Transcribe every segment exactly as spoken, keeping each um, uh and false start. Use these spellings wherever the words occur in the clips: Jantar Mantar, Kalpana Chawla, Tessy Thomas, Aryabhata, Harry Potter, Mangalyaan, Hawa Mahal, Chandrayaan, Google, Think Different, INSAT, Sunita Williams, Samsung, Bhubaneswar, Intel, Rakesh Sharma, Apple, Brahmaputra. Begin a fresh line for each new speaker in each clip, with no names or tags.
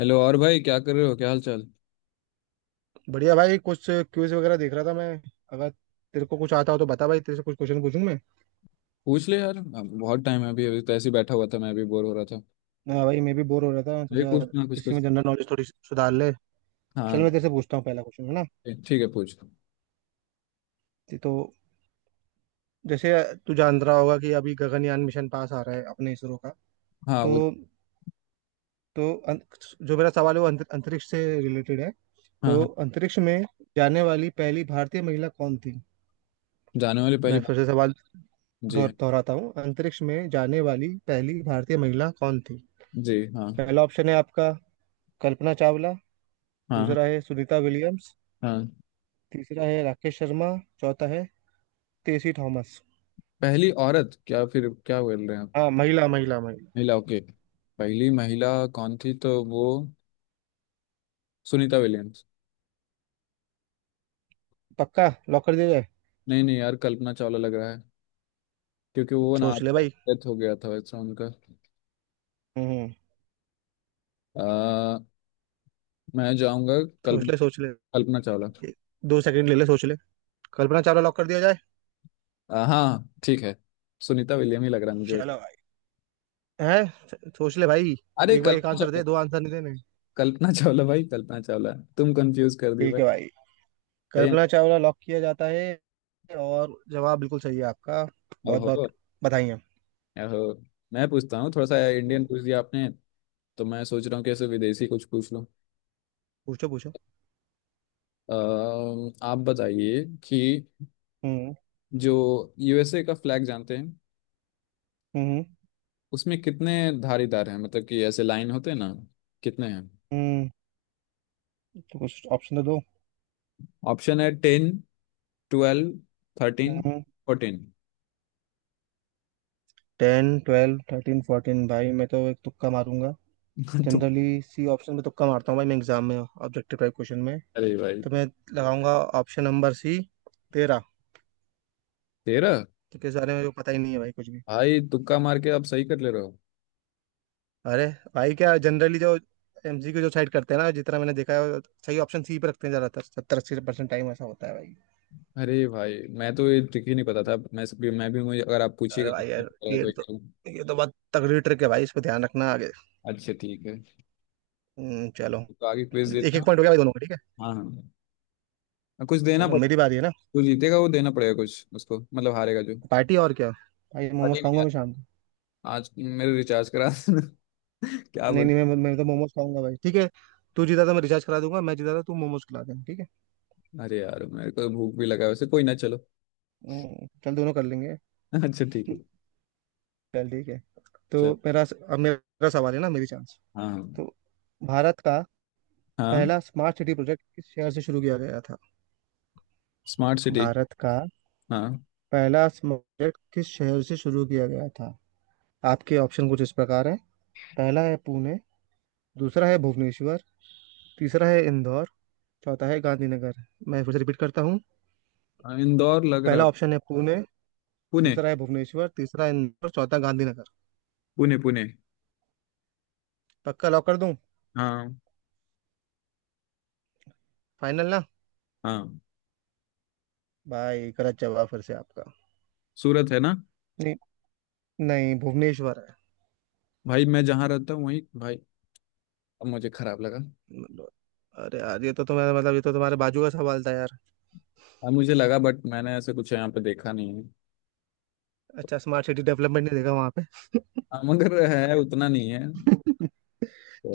Hello और भाई, क्या कर रहे हो? क्या हाल चाल?
बढ़िया भाई। कुछ क्विज वगैरह देख रहा था मैं। अगर तेरे को कुछ आता हो तो बता भाई, तेरे से कुछ क्वेश्चन पूछूं मैं।
पूछ ले यार, अब बहुत टाइम है। अभी अभी तो ऐसे ही बैठा हुआ था, मैं भी बोर हो रहा था।
हाँ भाई मैं भी बोर हो रहा था,
ये
सोचा
कुछ ना कुछ
इसी में
कुछ
जनरल नॉलेज थोड़ी सुधार ले। चल
हाँ
मैं तेरे से पूछता हूँ, पहला क्वेश्चन है ना।
ठीक है, पूछ।
ते- तो जैसे तू जान रहा होगा कि अभी गगनयान मिशन पास आ रहा है अपने इसरो का।
हाँ
तो
वो।
तो अं- जो मेरा सवाल है वो अंत- अंतरिक्ष से रिलेटेड है।
हाँ
तो
हाँ।
अंतरिक्ष में जाने वाली पहली भारतीय महिला कौन थी?
जाने वाली
मैं
पहली बात।
फिर से सवाल
जी।
दोहर- दोहराता हूँ, अंतरिक्ष में जाने वाली पहली भारतीय महिला कौन थी?
जी हाँ।
पहला ऑप्शन है आपका कल्पना चावला।
हाँ। हाँ
दूसरा है सुनीता विलियम्स।
हाँ।
तीसरा है राकेश शर्मा। चौथा है तेसी थॉमस।
पहली औरत? क्या फिर क्या बोल रहे हैं आप?
हाँ, महिला महिला महिला।
महिला, ओके। पहली महिला कौन थी? तो वो सुनीता विलियम्स।
पक्का लॉक कर दिया जाए?
नहीं नहीं यार, कल्पना चावला लग रहा है। क्योंकि वो ना
सोच ले भाई।
डेथ हो गया था वैसा उनका।
हम्म।
आ, मैं जाऊंगा
सोच
कल्पना।
ले, सोच ले।
कल्पना चावला।
एक- दो सेकंड ले ले, सोच ले। कल्पना चावला लॉक कर दिया जाए।
आ, हाँ ठीक है। सुनीता विलियम ही लग रहा है मुझे वैसे।
चलो भाई। है। सोच ले भाई।
अरे
एक बार एक
कल्पना
आंसर दे
चावला।
दो, आंसर नहीं देने।
कल्पना चावला भाई, कल्पना चावला। तुम कंफ्यूज कर दी
ठीक
भाई।
है भाई,
सही है।
कल्पना चावला लॉक किया जाता है। और जवाब बिल्कुल सही है आपका। बहुत
ओहो।
बहुत बधाई हैं।
ओहो। मैं पूछता हूँ, थोड़ा सा इंडियन पूछ दिया आपने, तो मैं सोच रहा हूँ कैसे विदेशी कुछ पूछ लूँ।
पूछो पूछो।
अम, आप बताइए कि
हम्म।
जो यूएसए का फ्लैग जानते हैं,
हम्म।
उसमें कितने धारीदार हैं? मतलब कि ऐसे लाइन होते हैं ना, कितने हैं?
हम्म। तो कुछ ऑप्शन तो दो।
ऑप्शन है ten, twelve, thirteen,
hmm.
Fourteen.
Ten, twelve, thirteen, fourteen, भाई मैं तो एक तुक्का मारूंगा।
तो,
जनरली सी ऑप्शन में तुक्का मारता हूँ भाई मैं, एग्जाम में ऑब्जेक्टिव टाइप क्वेश्चन में।
अरे भाई,
तो मैं लगाऊंगा ऑप्शन नंबर सी, तेरह।
तेरह।
क्योंकि इस बारे में जो पता ही नहीं है भाई कुछ भी।
भाई तुक्का मार के आप सही कर ले रहे हो।
अरे भाई, क्या जनरली जो एमसीक्यू जो साइड करते हैं ना, जितना मैंने देखा है वो सही ऑप्शन सी पे रखते हैं ज्यादातर, सत्तर अस्सी परसेंट टाइम ऐसा होता है भाई।
अरे भाई, मैं तो ये ट्रिक ही नहीं पता था। मैं भी मैं भी मुझे अगर आप
अरे
पूछिएगा तो
भाई यार,
ठीक रहेगा,
ये
तो एक
तो
करूंगा।
ये तो बहुत तगड़ी ट्रिक है भाई, इस पे ध्यान रखना आगे।
अच्छा ठीक है।
हम्म, चलो।
तो आगे क्विज
एक
देना।
एक पॉइंट हो गया भाई, दोनों का ठीक है।
हाँ हाँ, कुछ देना
चलो मेरी
पड़ेगा।
बारी है ना।
जो जीतेगा वो देना पड़ेगा कुछ उसको, मतलब हारेगा जो।
पार्टी और क्या। भाई मोमोज
अरे नहीं
खाऊंगा
यार,
मैं शाम को।
आज मेरे रिचार्ज करा देना। क्या
नहीं
बोल।
नहीं, मैं मैं तो मोमोज खाऊंगा भाई ठीक है। तू जीता तो मैं रिचार्ज करा दूंगा, मैं जीता तो तू मोमोज खिला देना, ठीक है।
अरे यार मेरे को तो भूख भी लगा है वैसे, कोई ना, चलो।
हम्म, चल दोनों कर लेंगे।
अच्छा ठीक है।
चल ठीक है। तो
चल।
मेरा अब मेरा सवाल है ना, मेरी चांस।
हाँ।
तो भारत का
हाँ,
पहला स्मार्ट सिटी प्रोजेक्ट किस शहर से शुरू किया गया था?
Smart city.
भारत का
हाँ।
पहला स्मार्ट प्रोजेक्ट किस शहर से शुरू किया गया था? आपके ऑप्शन कुछ इस प्रकार हैं। पहला है पुणे। दूसरा है भुवनेश्वर। तीसरा है इंदौर। चौथा है गांधीनगर। मैं फिर से रिपीट करता हूँ।
हाँ, इंदौर लग
पहला
रहा।
ऑप्शन है पुणे।
पुणे।
दूसरा है भुवनेश्वर, तीसरा है इंदौर, चौथा गांधीनगर।
पुणे पुणे।
पक्का लॉक कर दूं?
हाँ।
फाइनल ना?
हाँ।
भाई गलत जवाब फिर से आपका।
सूरत है ना?
नहीं नहीं, भुवनेश्वर है।
भाई मैं जहाँ रहता हूँ वहीं भाई। अब मुझे खराब लगा।
मतलब- अरे यार ये तो तुम्हारा मतलब, ये तो तुम्हारे बाजू का सवाल था यार।
अब मुझे लगा, बट मैंने ऐसे कुछ यहाँ पे देखा नहीं है।
अच्छा, स्मार्ट सिटी डेवलपमेंट नहीं देखा वहां पे।
हाँ, मगर है, उतना नहीं है।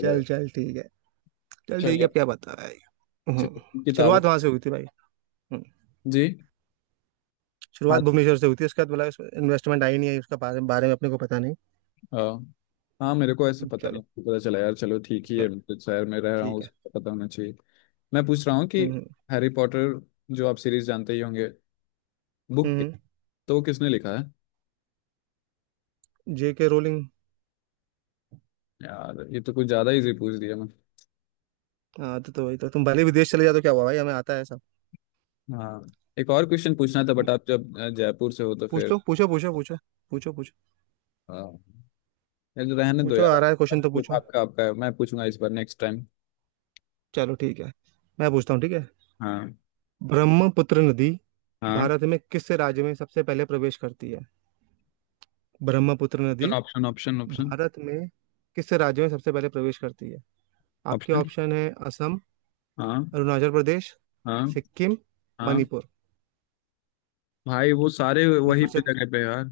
चल चल ठीक है। चल ठीक
चलिए।
है, अब क्या बता रहा है ये? हम्म।
चलिए, किताब।
शुरुआत वहां से हुई थी भाई। हम्म।
जी।
शुरुआत
हाँ।
भुवनेश्वर से हुई थी उसके बाद, मतलब इन्वेस्टमेंट आई नहीं आई उसका बारे, बारे में अपने को पता नहीं।
हाँ। हाँ, मेरे को ऐसे
हम्म,
पता
चलो।
नहीं पता चला यार। चलो ठीक ही है,
चलो
मैं जिस शहर में रह रहा हूँ
ठीक है।
उसको पता होना चाहिए। मैं पूछ रहा हूँ कि
हम्म।
हैरी पॉटर, जो आप सीरीज जानते ही होंगे, बुक के,
हम्म।
तो वो किसने लिखा है?
जे के रोलिंग।
यार ये तो कुछ ज्यादा इजी पूछ दिया मैं।
हाँ तो, तो वही तो, तुम भले विदेश चले जाओ तो क्या हुआ भाई, हमें आता है सब।
हाँ। एक और क्वेश्चन पूछना था बट आप जब अ, जयपुर से हो तो
पूछ लो,
फिर।
पूछो पूछो, पूछो पूछो, पूछो
हाँ। यार रहने दो
पूछो।
यार,
आ रहा है
आप-
क्वेश्चन तो
आपका
पूछो।
आपका है, मैं पूछूंगा इस बार नेक्स्ट टाइम।
चलो ठीक है, मैं पूछता हूँ ठीक है।
हाँ।
ब्रह्मपुत्र नदी
हाँ।
भारत में किस राज्य में सबसे पहले प्रवेश करती है? ब्रह्मपुत्र नदी
ऑप्शन ऑप्शन ऑप्शन।
भारत में किस राज्य में सबसे पहले प्रवेश करती है? आपके
ऑप्शन।
ऑप्शन है असम,
हाँ।
अरुणाचल प्रदेश,
हाँ।
सिक्किम,
हाँ।
मणिपुर।
भाई वो सारे
मैं
वही
फिर से
पे जगह पे यार।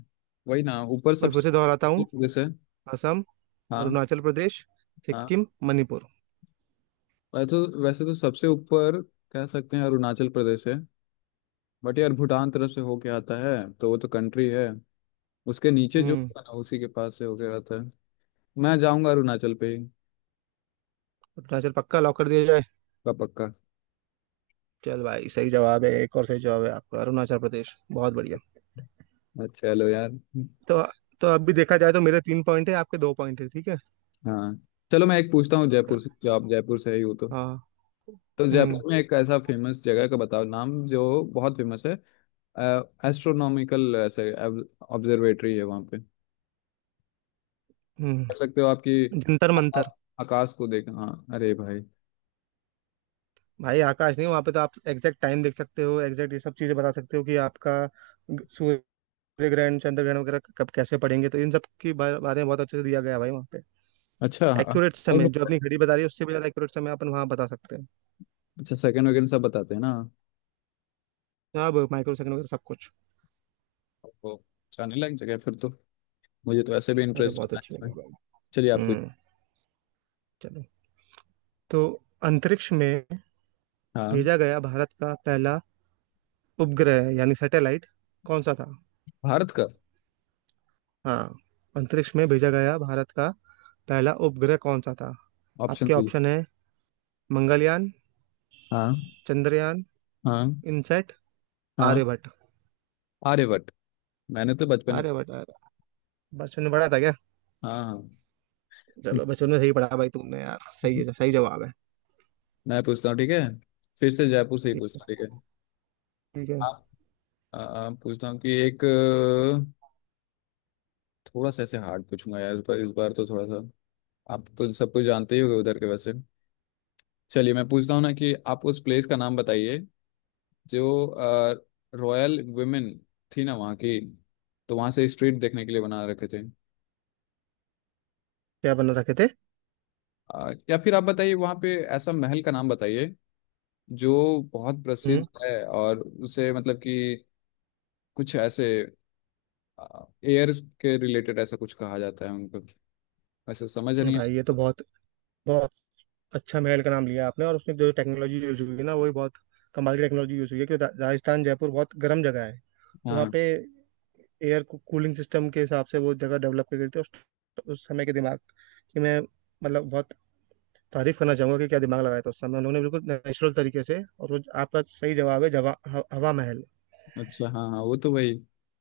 वही ना ऊपर
मैं फिर
सबसे।
से दोहराता हूँ।
जैसे।
असम,
हाँ।
अरुणाचल प्रदेश,
हाँ।
सिक्किम, मणिपुर।
वैसे तो, वैसे तो सबसे ऊपर कह सकते हैं, अरुणाचल प्रदेश है। बट यार भूटान तरफ से होके आता है, तो वो तो कंट्री है। उसके नीचे जो
हम्म।
होता है ना, उसी के पास से होके आता है। मैं जाऊंगा अरुणाचल पे ही।
अरुणाचल पक्का लॉक कर दिया जाए?
पक्का पक्का।
चल भाई सही जवाब है, एक और सही जवाब है आपका, अरुणाचल प्रदेश, बहुत बढ़िया।
अच्छा, चलो यार।
तो तो अब भी देखा जाए तो मेरे तीन पॉइंट है, आपके दो पॉइंट है, ठीक है।
हाँ। चलो मैं एक पूछता हूँ जयपुर से। जो आप जयपुर से ही हो तो
हाँ।
तो
हम्म।
जयपुर में एक ऐसा फेमस जगह का बताओ नाम जो बहुत फेमस है। एस्ट्रोनॉमिकल ऐसे ऑब्जर्वेटरी है वहाँ पे, कह
हम्म।
सकते हो आपकी।
जंतर मंतर।
आकाश। आकाश को देख, हाँ, अरे भाई।
भाई आकाश नहीं, वहां पे तो आप एग्जैक्ट टाइम देख सकते हो, एग्जैक्ट ये सब चीजें बता सकते हो कि आपका ग- सूर्य ग्रहण, चंद्र ग्रहण वगैरह कब कैसे पड़ेंगे, तो इन सब के बारे बारे में बहुत अच्छे से दिया गया है भाई वहाँ पे।
अच्छा। हाँ,
एक्यूरेट समय जो अपनी घड़ी बता रही है उससे भी ज्यादा एक्यूरेट समय अपन वहाँ बता सकते हैं।
अच्छा सेकंड वगैरह सब बताते हैं ना?
अब माइक्रो सेकंड वगैरह सब कुछ।
ओहो, अच्छा नहीं लग जगह है फिर तो। मुझे तो ऐसे भी
अरे
इंटरेस्ट
बहुत
है
अच्छी
science
बात है
में।
भाई।
चलिए आप पूछ।
हम्म। चलो। तो अंतरिक्ष में
हाँ।
भेजा गया भारत का पहला उपग्रह यानी सैटेलाइट कौन सा था?
भारत का।
हाँ अंतरिक्ष में भेजा गया भारत का पहला उपग्रह कौन सा था?
ऑप्शन
आपके
भी।
ऑप्शन है मंगलयान,
हाँ।
चंद्रयान,
हाँ।
इनसेट,
हाँ।
आर्यभट्ट।
आर्यभट्ट। मैंने तो बचपन में।
आर्यभट्ट, आर्य- बचपन में पढ़ा था क्या?
हाँ।
चलो बचपन में सही पढ़ा भाई तुमने यार, सही
हाँ।
है, सही जवाब है।
मैं पूछता हूँ, ठीक है? फिर से जयपुर से ही
ठीक
पूछता
है
हूँ, ठीक है?
ठीक है।
आप, आ, पूछता हूँ कि एक अ, थोड़ा सा ऐसे हार्ड पूछूंगा यार, पर इस बार तो थोड़ा सा। आप तो सब कुछ जानते ही होगे उधर के वैसे। चलिए मैं पूछता हूँ ना कि आप उस प्लेस का नाम बताइए, जो रॉयल वुमेन थी ना वहाँ की, तो वहाँ से स्ट्रीट देखने के लिए बना रखे थे।
क्या बना रखे थे?
अ, या फिर आप बताइए वहाँ पे ऐसा महल का नाम बताइए, जो बहुत प्रसिद्ध
हम्म।
है, और उसे मतलब कि कुछ ऐसे एयर के रिलेटेड ऐसा कुछ कहा जाता है उनको। ऐसा समझ नहीं
भाई ये तो
आ।
बहुत बहुत अच्छा महल का नाम लिया आपने, और उसमें जो टेक्नोलॉजी यूज हुई है ना वही बहुत कमाल की टेक्नोलॉजी यूज हुई है, क्योंकि रा- राजस्थान जयपुर बहुत गर्म जगह है। तो वहाँ
हाँ।
पे एयर कूलिंग सिस्टम के हिसाब से वो जगह डेवलप कर गई थी उस, उस समय के दिमाग, कि मैं मतलब बहुत तारीफ करना चाहूंगा कि क्या दिमाग लगाया था उस समय उन्होंने बिल्कुल नेचुरल तरीके से, और वो आपका सही जवाब है, जवा ह- हवा महल।
अच्छा हाँ हाँ, वो तो वही।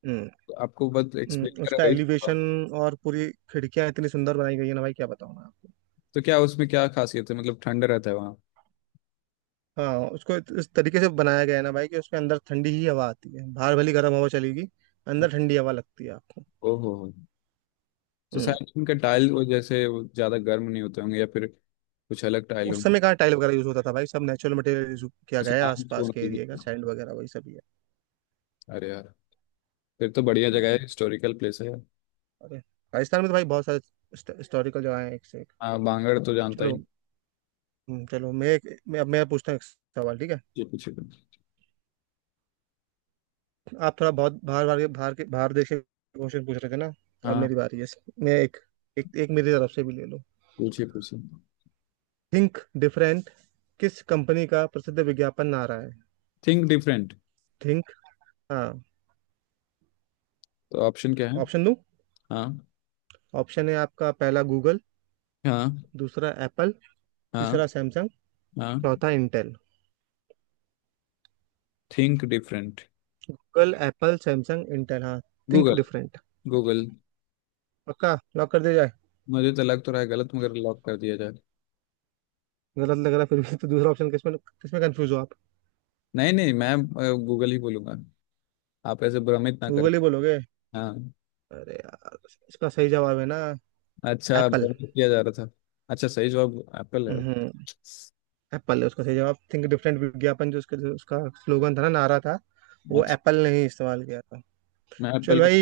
हम्म।
आपको बस एक्सप्लेन
हम्म,
करा
उसका
वही।
एलिवेशन और पूरी खिड़कियां इतनी सुंदर बनाई गई है ना भाई, क्या बताऊं मैं आपको।
तो क्या उसमें क्या खासियत है? मतलब ठंड रहता है वहाँ?
हाँ उसको इत- इस तरीके से बनाया गया है ना भाई कि उसके अंदर ठंडी ही हवा आती है, बाहर भली गर्म हवा चलेगी, अंदर ठंडी हवा लगती है आपको।
ओहो हो। तो
हम्म।
शायद उनका टाइल वो, जैसे वो ज्यादा गर्म नहीं होते होंगे, या फिर कुछ अलग टाइल हो।
उस समय कहाँ टाइल वगैरह यूज होता था भाई, सब नेचुरल मटेरियल यूज किया गया
अच्छा,
है,
बांग तो
आसपास
होना
के एरिया का
चाहिए।
सैंड वगैरह वही सब ही है।
अरे यार, फिर तो बढ़िया
हम्म,
जगह है, हिस्टोरिकल प्लेस है यार।
अरे राजस्थान में तो भाई बहुत सारे हिस्टोरिकल जगह है, एक से एक।
हाँ, बांगड़ तो जानता
चलो।
ही।
हम्म, चलो मैं एक मैं अब मैं पूछता हूँ एक सवाल ठीक है।
ये पूछिए पूछिए।
आप थोड़ा बहुत बाहर बाहर के बाहर के बाहर देश के क्वेश्चन पूछ रहे थे ना, तो अब
हाँ।
मेरी बारी है। मैं एक, एक, एक मेरी तरफ से भी ले लो।
पूछिए पूछिए।
थिंक डिफरेंट किस कंपनी का प्रसिद्ध विज्ञापन नारा है?
Think different.
थिंक, हाँ।
तो ऑप्शन क्या है?
ऑप्शन दो।
हाँ।
ऑप्शन है आपका पहला गूगल,
हाँ।
दूसरा एप्पल,
हाँ।
तीसरा सैमसंग,
हाँ।
चौथा Intel.
Think different.
Google, Apple, Samsung, Intel, हाँ। Think
Google.
डिफरेंट।
गूगल।
पक्का लॉक कर दिया जाए?
मुझे तो लग तो रहा है गलत, मगर लॉक कर दिया जाए।
गलत लग रहा है फिर भी तो, दूसरा ऑप्शन किसमें, किसमें कंफ्यूज हो आप?
नहीं नहीं, मैं गूगल ही बोलूंगा। आप ऐसे भ्रमित ना करें।
गूगल ही बोलोगे?
हाँ।
अरे यार, इसका सही जवाब है ना
अच्छा,
एप्पल।
भ्रमित किया जा रहा था। अच्छा, सही जवाब एप्पल है।
हम्म। एप्पल है उसका सही जवाब, थिंक डिफरेंट विज्ञापन, जो उसका जो उसका स्लोगन था ना, नारा था, वो
अच्छा,
एप्पल ने ही इस्तेमाल किया था।
मैं
चल
एप्पल को।
भाई,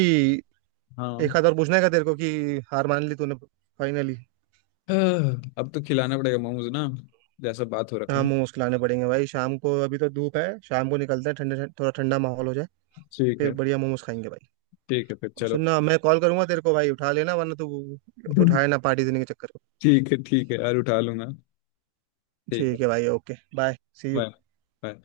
हाँ।
एक हाथ और पूछना है क्या तेरे को, कि हार मान ली तूने फाइनली।
आह, अब तो खिलाना पड़ेगा मोमोज ना, जैसा बात हो रखा
हाँ
है।
मोमोज खिलाने पड़ेंगे भाई शाम को, अभी तो धूप है, शाम को निकलते हैं, ठंडे थोड़ा ठंडा माहौल हो जाए।
ठीक
फिर
है।
बढ़िया मोमोज खाएंगे भाई।
ठीक है फिर,
और
चलो।
सुनना, मैं कॉल करूंगा तेरे को भाई, उठा लेना वरना तू उठाए ना पार्टी देने के चक्कर में।
ठीक है ठीक है यार, उठा लूंगा। ठीक है।
ठीक है भाई okay bye. See.
Bye. Bye.